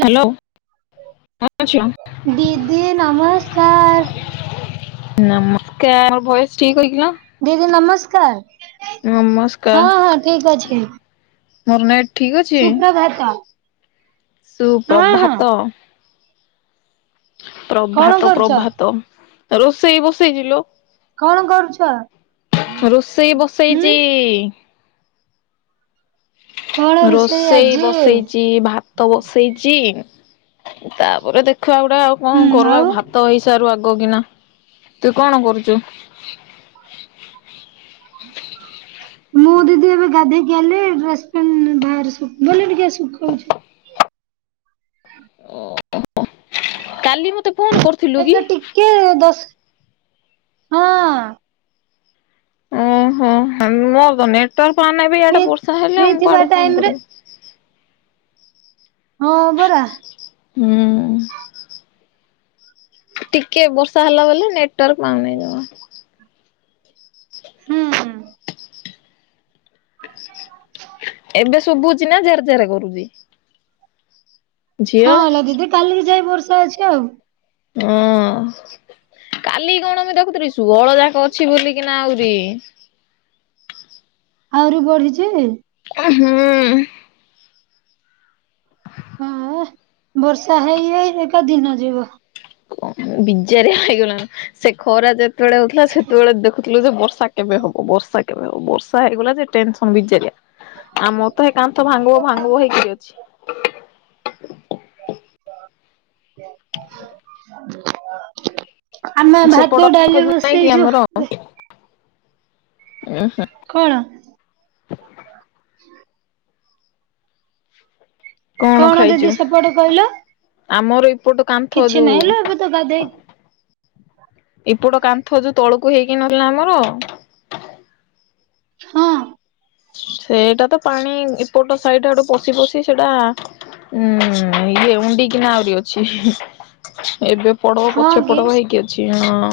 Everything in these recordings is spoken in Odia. ହ୍ୟାଲୋ କଣ କରୁଛ? ଦିଦି ନମସ୍କାର। ନମସ୍କାର, ଭଏସ୍ ଠିକ୍ ଲାଗିଲା। ଦିଦି ନମସ୍କାର, ହଁ- ନମସ୍କାର ହଁ ଠିକ ଅଛି। ମୋର ନେଟ ଠିକ ଅଛି, ସୁପ୍ରଭାତ ହଁ ହଁ ସୁପ୍ରଭାତ କଣ ପ୍ରଭାତ କରୁଛ ପ୍ରଭାତ, ରୋଷେଇ ବସେଇଚି ଲୋ। କଣ କରୁଛ ରୋଷେଇ ବସେଇଚି। ହୁଁ କଣ ରୋଷେଇ ଆଜି ବସେଇଚି ଭା ତ ବସେଇଚି, ତାପରେ ଦେଖିବା ଆଉ ଗୋଟେ ଆଉ କଣ ହୁଁ କରବା ଆଉ ଭା ତ ହେଇସାରୁ ଆଗ କିନା। ତୁ କଣ କରୁଛୁ? ହ ମୁଁ ଦିଦି ଏବେ ଗାଧେଇ କି ଆଇଲି, ଡ୍ରେସ୍ ପିନ୍ଧ ବାହାରିବି ବୋଲି ଟିକେ ସୁଖଉଛି। ହଁ ଓ କାଲି ମ ତେ ଟିକେ ଦଶ ହଁ। ହଁ, ମୋର ତ ନେଟୱାର୍କ ପାଉନି ବି ଫ୍ରି ଆଡେ ବର୍ଷା ହେଲେ, ଫ୍ରି ଆଉ ମୁଁ ଥିବା କୁଆଡୁକୁ ଫୋନ ଟାଇମ ରେ କରିବି। ହଁ, ପରା। ହୁଁ। ଟିକେ ବର୍ଷା ହେଲା ବୋଲି ନେଟୱାର୍କ ପାଉନାହିଁ ଜମା। ହୁଁ। [inaudible] [inaudible] ଏବେ ଶୁଭୁଛି ନା ଜାର ଜାର କରୁଛି। ହଁ ଏଲା ଦିଦି କାଲିକି ଯାଇ ବର୍ଷା ଅଛି ଆଉ। ହଁ। କାଲି କଣ ମୁଁ ଦେଖୁଥିଲି ସୁହଳ ଯାକ ଅଛି ବୋଲିକିନା ଆହୁରି। ଆହୁରି ବଢିଛି। ଉଁ ହୁଁ। ହେ ବର୍ଷା ହେଇ ହେଇ କା ଦିନ ଯିବ। ବିଜାରେ ହେଇଗଲାଣି ସେ ଖରା ଯେ ଯେତେବେଳେ ହଉଥିଲା ସେତେବେଳେ ଦେଖୁଥିଲୁ ଯେ ବର୍ଷା କେବେ ହବ ବର୍ଷା ବର୍ଷା ହେଇଗଲା ଯେ ଟେନସନ ବିଜାରିଆ ଅମର ତ ତ ହେ କାନ୍ଥ ଭାଙ୍ଗିବ ଭାଙ୍ଗିବ ହେଇକି ଆମେ ଭାତ ସେପଟ ଡାଲି ଖୋଜୁ ନାଇଁ କି ବସେଇଛୁ ଆମର ଉଁ ହୁ। କଣ? ହୁଁ କଣ ଦିଦି ସେପଟେ କହିଲ? ଆମର ଏପଟ କାନ୍ଥ କିଛି ନାହିଁ ଲୋ ଏବେ ତ ଗାଧେଇ ଯୋଉ ଏପଟ କାନ୍ଥ ଯୋଉ ତଳକୁ ହେଇକି ନଥିଲା ଆମର। ହଁ। ସେଇଟା ତ ପାଣି ଏପଟ ସାଇଟ ଆଡୁ ପଶି ପଶି ସେଇଟା ହୁଁ, ଇଏ ଉଣ୍ଡିକିନା ଆହୁରି ଅଛି। ଏବେ ପଡବ ହଁ ପଛ କି ପଡବ ହେଇକି ଅଛି। ହଁ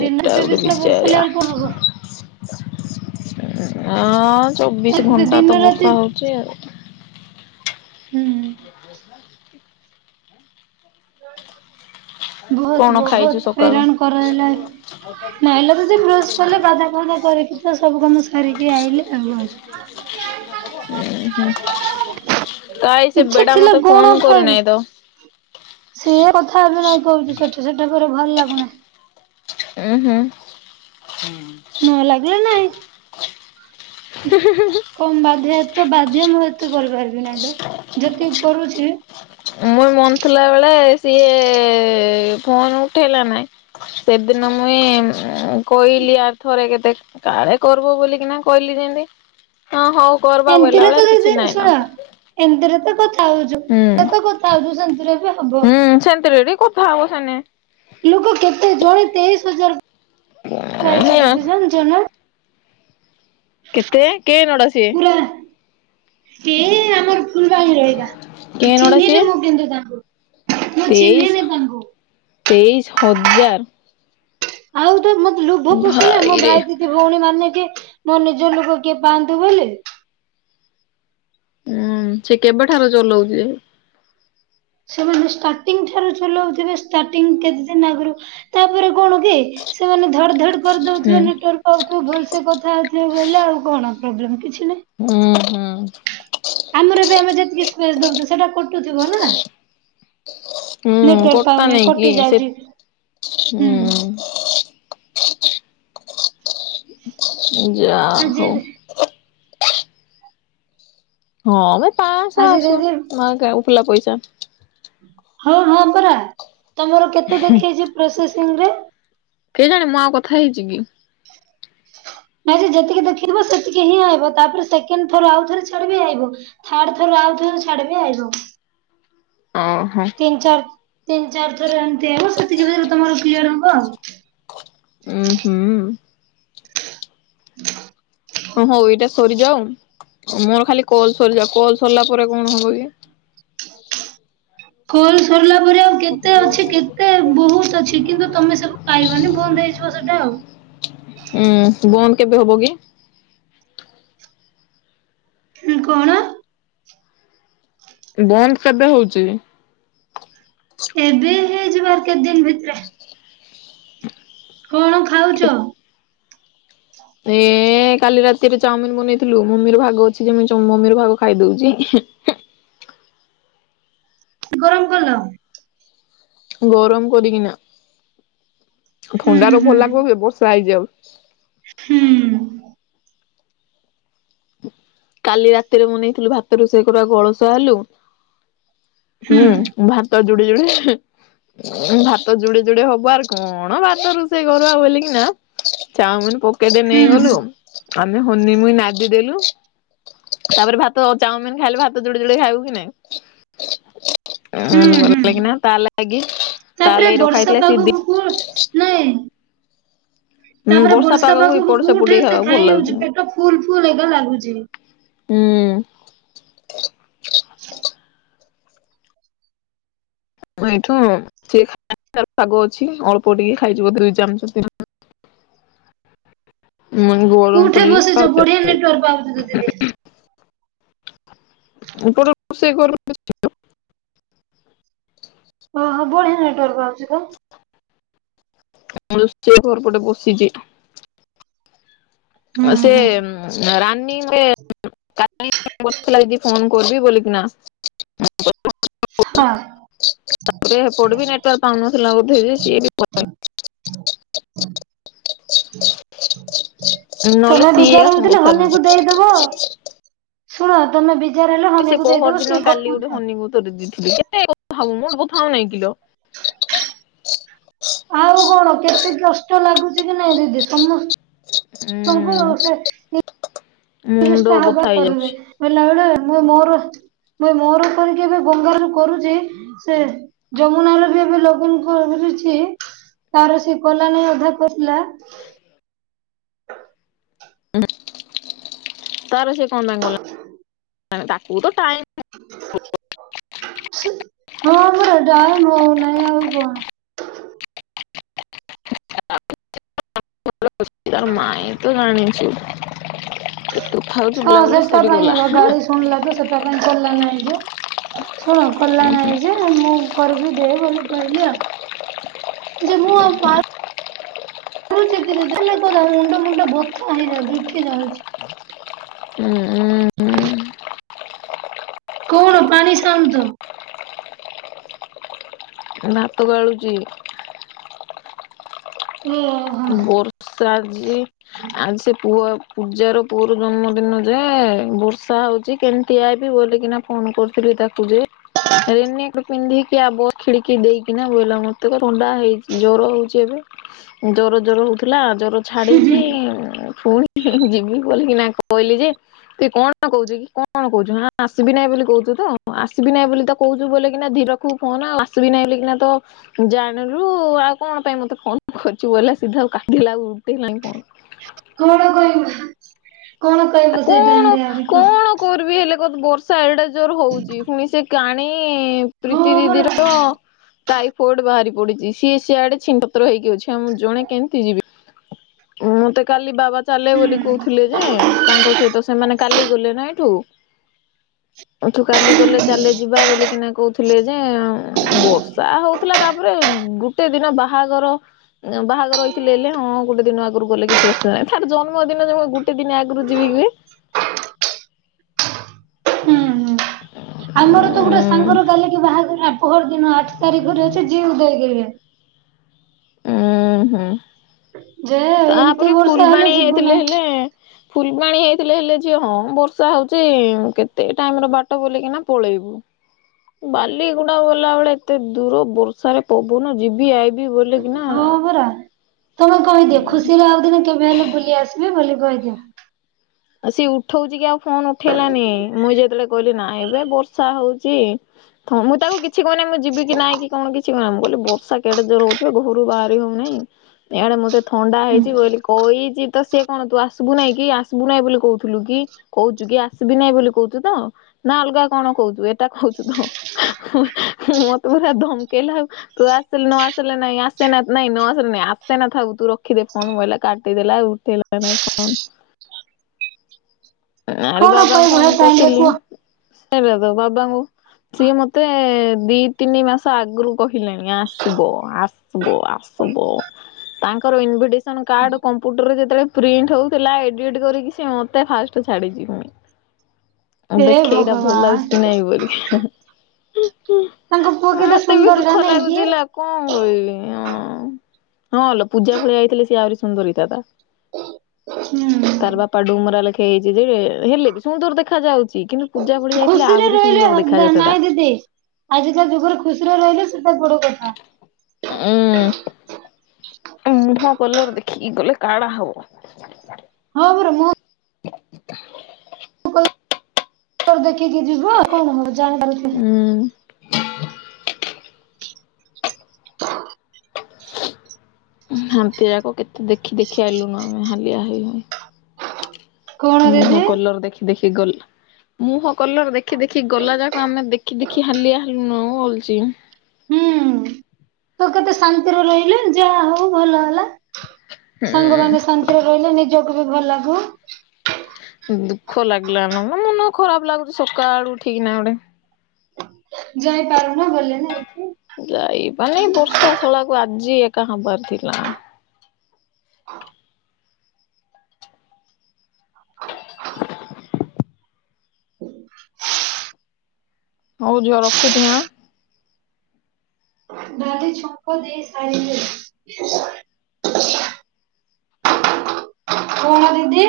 ଦିନରେ ଗୋଟେ ଚବିଶ ଘଣ୍ଟା ବର୍ଷା ହେଲେ ବିଯାରିଆ। ଆଉ କଣ ହବ? ହଁ ଚବିଶ ଘଣ୍ଟା ଦିନ ତ ରାତି ବର୍ଷା ହଉଚି ଆଉ। ହୁଁ। [unintelligible] ବହୁତ କଣ ବହୁତ ଖାଇଛୁ ସକାଳୁ? ହଇରାଣ କରାହେଲା। ବର୍ଷା ଦିନ [unintelligible] ନାଇଁଲୋ ବସିବୁ ଦିଦି ବ୍ରସ୍ କଲେ ଗାଧା ପାଧା କରିକି ତ ସବୁ କାମ ସାରିକି [unintelligible] ଆଇଲି ଆଉ। ଶିଖିବୁ ଉଁ ହୁଁ। କାଇଁ ସେ ଇଚ୍ଛା ବେଟା ଥିଲେ ମତେ ଫୋନ କରିନେଇଁ ତ? ସିଏ କଥା ବି ନୟ କହୁଛି ସେଠି ସେଠି ଫେରେ ଭଲ ଲାଗୁନି। ଉଁ ହୁଁ ହୁଁ। ନ ଲାଗିଲେ ନାଇଁ। ହ କମ ବାଧ୍ୟ ଏତେ ବାଧ୍ୟ ମୁଁ ଏତେ କରିପାରିବି ନାହିଁ ତ ଯେତିକି କରୁଛି ମୋର ମନ ଥିଲା ବେଳେ ସିଏ ଫୋନ ଉଠେଇଲା ନାଇଁ। ସେଦିନ ମୁଇଁ କହିଲି ଆର୍ ଥରେ କେତେ କାଳେ କରିବ ବୋଲିକିନା କହିଲି ଯେମତି ହଁ ହଉ କର ବା ବୋଇଲା ଏମିତିରେ ତ ବେଳାରେ କିଛି ଦିଦି ନାଇଁ ନ ଶୁଣ ଏମିତିରେ ତ କଥା ହଉଛୁ। ହୁଁ। ତ କଥା ହଉଛୁ ସେମତି ହୁଁ, ସେମିତି ରେ ଟି କଥା ହବ ସେନେ। ଲୋକ କେତେ ଜଣେ ତେଇଶ ହଜାର ପାଇଛି ଜାଣିଛ ନା। କେତେ କେଏ ନଡା ସିଏ। ଏ ଆମର [unintelligible] ରହେଗା କେ ନଡା ସିଏ ଚିହ୍ନିଲି ମୁଁ କିନ୍ତୁ ତାଙ୍କୁ। ମୁଁ ଚିହ୍ନିନି ତେଇଶ ତାଙ୍କୁ ତେଇଶି ହଜାର। ଆଉ ତ ମତେ ଲୋଭ ପୋଷିଲେ ମୋ ଭାଇରେ ଭାଇ ଭଉଣୀ ମାନେ କି ମୋ ନିଜ ଲୋକ କିଏ ପାଆନ୍ତୁ ବୋଲି। ହୁଁ ସେ କେବେଠାରୁ ଚଲଉଛି? ସେମାନେ ଷ୍ଟାର୍ଟିଂ ଠାରୁ ଚଲଉଥିବେ ଷ୍ଟାର୍ଟିଂ କେତେ ଦିନ ଆଗରୁ ତାପରେ କଣ କି ସେମାନେ ଧଡ ଧଡ ହୁଁ। କରିଦଉଥିବେ ନେଟୱର୍କ ଆଉ ତୁ ଭଲସେ କଥା ହେଉଥିଲେ ବୋଲେ ଆଉ କଣ ପ୍ରୋବ୍ଲେମ କିଛି ନାହିଁ। ହୁଁ ହୁଁ। ଆମର ବି ଆମେ ଯେତିକି ସ୍ପେସ ଦଉଛୁ ସେଟା କଟୁଥିବ ନା। ନେଟୱାର୍କ ପାଉନାହିଁ କଟି ଯାଉଛି। ହୁଁ [unintelligible] ଯା ହଉ। ଆଜି ହଁ, ମ ପାଶହ ଆଜି ଆସୁ ଦିଦି ତୁମ ଉଫୁଲା ପଇସା। ହଁ ହଁ, ପରା ତମର କେତେ ଦେଖେଇଛି ପ୍ରୋସେସିଂ ରେ? କେ ଜାଣେ ମୁଁ ଆଉ କଥା ହେଇଛି କି। ନାଇଁ ଯେ ଯେତିକି ଦେଖିଥିବ ସେତିକି ହିଁ ଆଇିବ। ତାପରେ ସେକେଣ୍ଡ ଥର ଆଉ ଥରେ ଛାଡ଼ିବି ଆଇିବ। ଥାର୍ଡ ଥର ଆଉଥିରେ ଛାଡି ବି ଆଇବ। ଓ ହୋ। ତିନି ଚାରି ତିନି ଚାରି ଥର ଏମିତି ହବ ସେତିକି ରେ ତମର କ୍ଲିୟର ହବ। ଉୁଁ ହୁଁ। ହ ହଉ ଏଇଟା ସରିଯାଉ ମୋର ଖାଲି କଲ ସରିଯାଉ କଲ ସରିଲା ପରେ କଣ ହବ କି? କଲ ସରିଲା ପରେ ଆଉ କେତେ ଅଛି କେତେ ବହୁତ ଅଛି କିନ୍ତୁ ତମେ ସବୁ ପାଇବନି ବନ୍ଦ ହେଇଯିବ ସେଟା ଆଉ। ହୁଁ ବନ୍ଦ କେବେ ହବ କି? ହଁ କଣ? ବନ୍ଦ କେବେ ହଉଛି? ଏବେ ହେଇଯିବ ଆର୍ କେତେ ଦିନ ଭିତରେ। କଣ ଖାଉଛ? ଏ କାଲି ରାତିରେ ଚାଉମିିନ ବନେଇଥିଲୁ ମମିର ଭାଗ ଅଛି ଯେ ମୁଁ ମମିର ଭାଗ ଖାଇଦଉଛି। ଗରମ କଲ? ଗରମ କରିକିନା ହୁଁ ଥଣ୍ଡାର ହୁଁ ଭଲ ଲାଗବ କି ବର୍ଷା ହେଇଚି ଆଉ। ହୁଁ। ହୁଁ କାଲି ରାତିରେ ମୁଁ ବନେଇଥିଲୁ ଭାତ ରୋଷେଇ କରିବାକୁ ଅଳସୁଆ ହେଲୁ ହୁଁ ଭାତ ଯୁଡେ ଯୁଡେ ଭାତ ଯୁଡେ ଯୁଡେ ହବ ଆରେ କଣ ଭାତ ରୋଷେଇ କରିଆ ବୋଲି କିିନା ଚାଉମିନ ପକେଇଦେଇ ହୁଁ। ନେଇଗଲୁ ଆମେ ହନି ମୁଇ ନାଦି ଦେଲୁ ତାପରେ ଭାତ ଚାଉମିିନ ଖାଇଲେ ଭାତ ଯୋଡେ ଯୋଡେ ଖାଇବୁ କି ନାଇଁ? ଉଁ ହୁଁ ଭଲ ହୁଁ ଲାଗିନା ତା ଲାଗି ତା ତାପରେ ଲାଗି ରଖା ବର୍ଷା ହେଇଥିଲା ସିି ଦି ପାଗକୁ କୁ ନାଇଁ ହୁଁ ତାପରେ ବର୍ଷା ପାଗକୁ ଏପଟ ସେପଟ କୋଉଠି ଟିକେ ଏତେ ଖାଇବାକୁ ଭଲ ଖାଇ ଲାଗୁଛି। ହାଉଛି ପେଟ ଫୁଲ ଫୁଲ ଏକା ଲାଗୁଛି। ହୁଁ। [inaudible] [unintelligible] ମୁଁ ଏଇ ଗରମ କୋଉଠି ବସିଛ କରିକି ଖାଉଛି ବଢିଆ ନେଟୱାର୍କ ପାଉଛି ତ ଦିଦି। ଏବେ। [unintelligible] ଓହୋ ବଢିଆ ନେଟୱାର୍କ ଅଛି ତ। [unintelligible] ହୁଁ ସେ ହୁଁ। ରାନୀ ଏ କା [unintelligible] ହଁ। [unintelligible] ନହେଲେ ତମେ ସିଏ ବିଜାର ଫୋନ ହଉଥିଲ କରିଥାନ୍ତା ହନୀକୁ ଦେଇଦବ। ଶୁଣ ତମେ ବିଜାର ହେଲେ ହନୀକୁ ଦେଇଦବ ସିଏ ଗପୁଥାଉ। [unintelligible] କେ ଭାବୁ ମୁଁ ଏକଥାଉ ନାଇଁ କିଲ। ଆଉ କଣ କେତେ କଷ୍ଟ ଲାଗୁଛି କି ନାଇଁ ଦିଦି ସମସ୍ତେ [unintelligible] ଉଁ ମୁଣ୍ଡ ବଥା ହେଇଯାଉଛି [unintelligible] ମୁ ମୋର କରିକି ଏବେ ବଙ୍ଗାରୁରୁ କରୁଛି ସେ ଯମୁନା ର ବି ଏବେ ଲଗନ କରଛି। ତାର ସେ କଲା ନେଇ ଅଧା କରଥିଲା। ତାର ସେ କଁ ପାଇଁ କଲା ତାକୁ ତ ଟାଇମ୍ ହଁ ପରା ଟାଇମ୍ ହୋଉନାହିଁ ଆଉ କଣ [unintelligible] ତା ମାଇଁ ତ ଜାଣିଚୁ। ହଁ ସେଇଟା ପାଇଁ ସରିଗଲା ଏକା ଗାଳି ଶୁଣିଲା ତ ସେଟା ପାଇଁ କଲା ନାହିଁ ଯେ ଶୁଣ କଲା ଉଁ ନାଇଁ ଯେ ମୁଁ କରିବି ଦେ ବୋଲି କହିଲି ଆଉ ଯେ ମୁଁ ଆଉ ପାଇ [unintelligible] ମୁଣ୍ଡ ମୁଣ୍ଡ ବଥା ହେଇଯାଉଚି ଉଠି ଯାଉଛି। ଉଁ ଉଁ ଉଁ କଣ ପାଣି ସାଉଣ୍ଡୁ ତ ଭାତ ଗାଳୁଚି। ଓହୋ ବର୍ଷା ଯେ [unintelligible] ଆଉ ସେ ପୁଅ ପୂଜାର ପୁଅର ଜନ୍ମଦିନ ଯେ ବର୍ଷା ହେଉଚି କେମିତି ଆଇବି ବୋଲିକିନା ଫୋନ୍ କରିଥିଲେ ତାକୁ ଯେ ରେନିକୋଟ୍ ପିନ୍ଧିକି ଆ ବସ୍ ଖିଡ଼ିକି ଦେଇକିନା ବୋଇଲା ମତେ ପା ଥଣ୍ଡା ହେଇଚି ଜର ହୋଉଚି ଏବେ। ଜର ଜର ହୋଉଥୁଲା ଜର ଛାଡିଚି ଫୁଣି [unintelligible] ଯିବି ବୋଲିକିନା କହିଲି ଯେ ତୁଇ କଣ କୋହୁଚୁ କି କଣ କୋହୁଚୁ ହାଁ ଆସିବି ନାଇଁ ବୋଲି କୋହୁଚୁ ତ ଆସିବି ନାଇଁ ବୋଲି ତ କୋହୁଚୁ ବୋଲେକିନା ଧିର କୁ ଫୋନୋ ଆଉ ଆସିବି ନାହିଁ ବୋଲିିକନା ତ ଜାଣିଲୁ ଆଉ କଣ ପାଇଁ ମତେ ଫୋନ୍ କରି ଚୁ ବୋଲେ ସିଧା ଆଉ କାଟି ଦେଲା ଆଉ ଉଠେଇଲାନି ଫୋନ୍। କଣ କହିବୁ କଣ ଆଉ କହିବୁ ସେଇ କଣ ଟାଇମରେ ଆହୁରି କୁହ। କଣ କରିବି ହେଲେ କହତ ବର୍ଷା ଏଡେ ଜୋର୍ ହୋଉଚି ଫୁଣି ସେ କାଣି ହଁ ପ୍ରୀତି ପରା ଦିଦିର ଟାଇଫଏଡ୍ ବାହାରି ପଡିଚି। ସିଏ ସିଆଡେ ଛିନ୍ ଛତ୍ର ହେଇକି ଅଛି ଆଉ ମୁଁ ଜଣେ କେମିତି ଯିବି ଉଁ ମତେ କାଲି ବାବା ଚାଲେ ହୁଁ ବୋଲି କୋହୁଥିଲେ ଯେ ତାଙ୍କ ସହିତ ସେମାନେ କାଲି ଗଲେ ନା ଏଇଠୁ ଏଠୁ କାଲି ଗଲେ ଚାଲେ ଯିବା ବୋଲିକିନା କୋହୁଥୁଲେ ଯେ ବର୍ସ ର୍ଷା ହୋଉଥୁଲା ତାପରେ ଗୁଟେ ଦିନ ବାହାଘର। ଉଁ ବାହାଘର [unintelligible] ଥିଲେ ହେଲେ ହଁ ଗୋଟେ ଦିନ ଆଗୁରୁ ଗଲେ କିଛି ଅସୁ ଥାଏ ତାର ଜନ୍ମଦିନ ଯେ ମୁଁ ଗୁଟେ ଦିନ ଆଗୁରୁ ଯିବିକି ବେ। ଉଁହୁଁ। ଆମର ତ ଗୁଟେ ସାଙ୍ଗର କାଲିକି ବାହାଘର ଆ ପହର ଦିନ ଆଠ ତାରିଖରେ ଅଛି। [unintelligible] ଉଁହୁଁ ଯେ ଏମିତି ତାପରେ ବର୍ଷା ଫୁଲବାଣୀ ହେଲେ ଯିବୁ ହେଇଥିଲେ ନାହିଁ ହେଲେ ଫୁଲବାଣୀ ହେଇଥିଲେ ହେଲେ ଝିଏ ହଁ ବର୍ଷା ହୋଉଚି କେତେ ଟାଇମର ବାଟ ବୋଲିକିନା ପଳେଇ [unintelligible] ବାଲିଗୁଣ୍ଡା ଗଲାବେଳେ ଏତେ ଦୂର ବର୍ଷାରେ ପବନ ଯିବି ଆଇବି ବୋଲି ହଁ ପରା ତମେ କହିଦିଅ ଖୁସିରେ ଆଉ ଦିନେ କେବେ ହେଲେ ବୁଲି ଆସିବି ବୋଲି କହିଦିଅ। ଆଉ ସିଏ ଉଠୋଉଚି କି ଆଉ ଫୋନ୍ ଉଠେଇଲାନି ମୁଇଁ ଯେତେବେଳେ କହିଲି ନାଇଁବେ ବର୍ଷା ହୋଉଚି। ଥ ମୁଁଇ ତାକୁ କିଛି କହିନେଇ ମୁଁ ଯିବିକି ନାଇଁ କି କଣ କିଛି କହେନା ମୁଁ କହିଲି ବର୍ଷା କେଡେ ଜୋର ହୋଉଚିବେ ଘରୁ ବାହାରି ହୋଉନେଇ। ଏଆଡେ ମତେ ଥଣ୍ଡା ହେଇଚି ହୁଁ ବୋଲି କହିଚି ତ ସିଏ କଣ ତୁ ଆସିବୁ ନେଇଁ କି ଆସ୍ ଆସିବୁ ନାଇଁ ବୋଲି କୋହୁଥୁଲୁ କି କୋହୁଚୁକି ଆସିବି ନାଇଁ ବୋଲି କୋହୁଚୁ ତ। ନା ଅଲଗା କଣ କୋହୁଚୁ ଏଟା କୋହୁଚୁ ତ [unintelligible] ମତେ ପୁରା ଧମକେଇଲା ଆଉ। ତୁ ଆସିଲେ ନ ଆସିଲେ ନାଇଁ ଆସେନା ନାଇଁ ନ ଆସିଲେ ନାଇଁ ଆସେ ନା ଥାଉ ତୁ ରଖିଦେ ଫୋନୋ ବୋଇଲା କାଟିଦେଲା ଉଠେଇଲା [unintelligible] [unintelligible] କଣ ବାବା କହିବ ହେ ଫୋନ ଟାଇମ୍ ରେ କରିଥିଲି କୁହ? ସେଇଟା ତ ବାବାଙ୍କୁ ସିଏ ମତେ ଦିଇ ତିନି ମାସ ଆଗୁରୁ କହିଲାଣି ଆସିବ ଆସି ସିବ ଆସବ। ତାଙ୍କର ଇନ୍ଭିଟେଶନ୍ କାର୍ଡ କମ୍ପୁଟରରେ ଯେତେବେଳେ ପ୍ରିଣ୍ଟ ହୋଉଥିଲା ଏଡ଼ିଟ କରିକି ସିଏ ମତେ ଫାଷ୍ଟ ଠ ଛାଡିଚି ମୁଇଁ ଉଁ ହେ ଦେଖେ ଏଇଟା ଭଲ ଲାଗୁଛି କି ଭଗବାନ ନାଇଁ ବୋଲି। ତାଙ୍କ ପୁଅ କେତେ ସୁନ୍ଦର ଦୁଃଖ ଜାଣ କି? ଲାଗୁଛି ଲା କଣ କହିବି ଅଁ, ହଁ ଲୋ ପୂଜା ଭଳିଆ ହେଇଥିଲେ ସିଏ ଆହୁରି ସୁନ୍ଦର ହେଇଥାନ୍ତା। ହୁଁ ତାର ବାପା ଡୁମରା ଲେଖେ ହେଇଚି ଯେ ହେଲେ ବି ସୁନ୍ଦର ଦେଖା ଯାଉଚି। କିନ୍ତୁ ପୂଜା ଭଳିଆ ହେଇଥିଲେ ଖୁସିରେ ଆହୁରି ରହିଲେ ସୁନ୍ଦର ଦେଖା ହବ ଯାଇଥାନ୍ତା। ନାଇଁ ଦିଦି? ଆଜିକା ଯୁଗରେ ଖୁସିରେ ରହିଲେ ସେଟା ବଡ କଥା। ଏ ଅଁ, ମୁହଁ କଲର ଦେଖିକି ଗଲେ କାଣା ହବ। [unintelligible] ହଁ ମୋର ମ ହ କଣ ଦେଖିକି ଯିବ ଆଉ କଣ ହବ ଜାଣିପାରୁଥିବେ। ଉଁ ହ ହାନ୍ତି ଯାକ କେତେ ଦେଖି ଦେଖି ଆଇଲୁନୁ ଆମେ ହାଲିଆ ହେଇ ହେଇ। କଣ ମୁହଁ ଦିଦି କଲର ଦେଖି ଦେଖି ଗଲା। ମୁହଁ କଲର ଦେଖି ଦେଖି ଗଲା ଯାକ ଆମେ ଦେଖି ଦେଖି ହାଲିଆ ହେଲୁଣୁ ବୋଲଚି। ହୁଁ, ତୁ କେତେ ଶାନ୍ତିରେ ରହିଲୁ ଯାହା ହଉ ଭଲ ହେଲା। ସାଙ୍ଗ ହୁଁ। ମାନେ ଶାନ୍ତିରେ ରହିଲେ ନିଜକୁ ବି ଭଲ ଲାଗୁ। ଦୁଃଖ ଲାଗିଲାନ, ମୋ ମନ ଖରାପ ଲାଗୁଚି ସକାଳୁ ଉଠିକିନା ଗୋଟେ। ଯାଇପାରୁନା ଗଲେ ନାଇ। ଯାଇ ମାନେ ବର୍ଷା ଶଳାକୁ ଆଜି ଏକା ହବାର ଥିଲା। ହ ହଉ ଝିଅ ରଖୁଚି ଆଁ? ଡାଲି ଛୁଙ୍କ ଦେଇ ସାରିଲେ। କଣ ଦିଦି?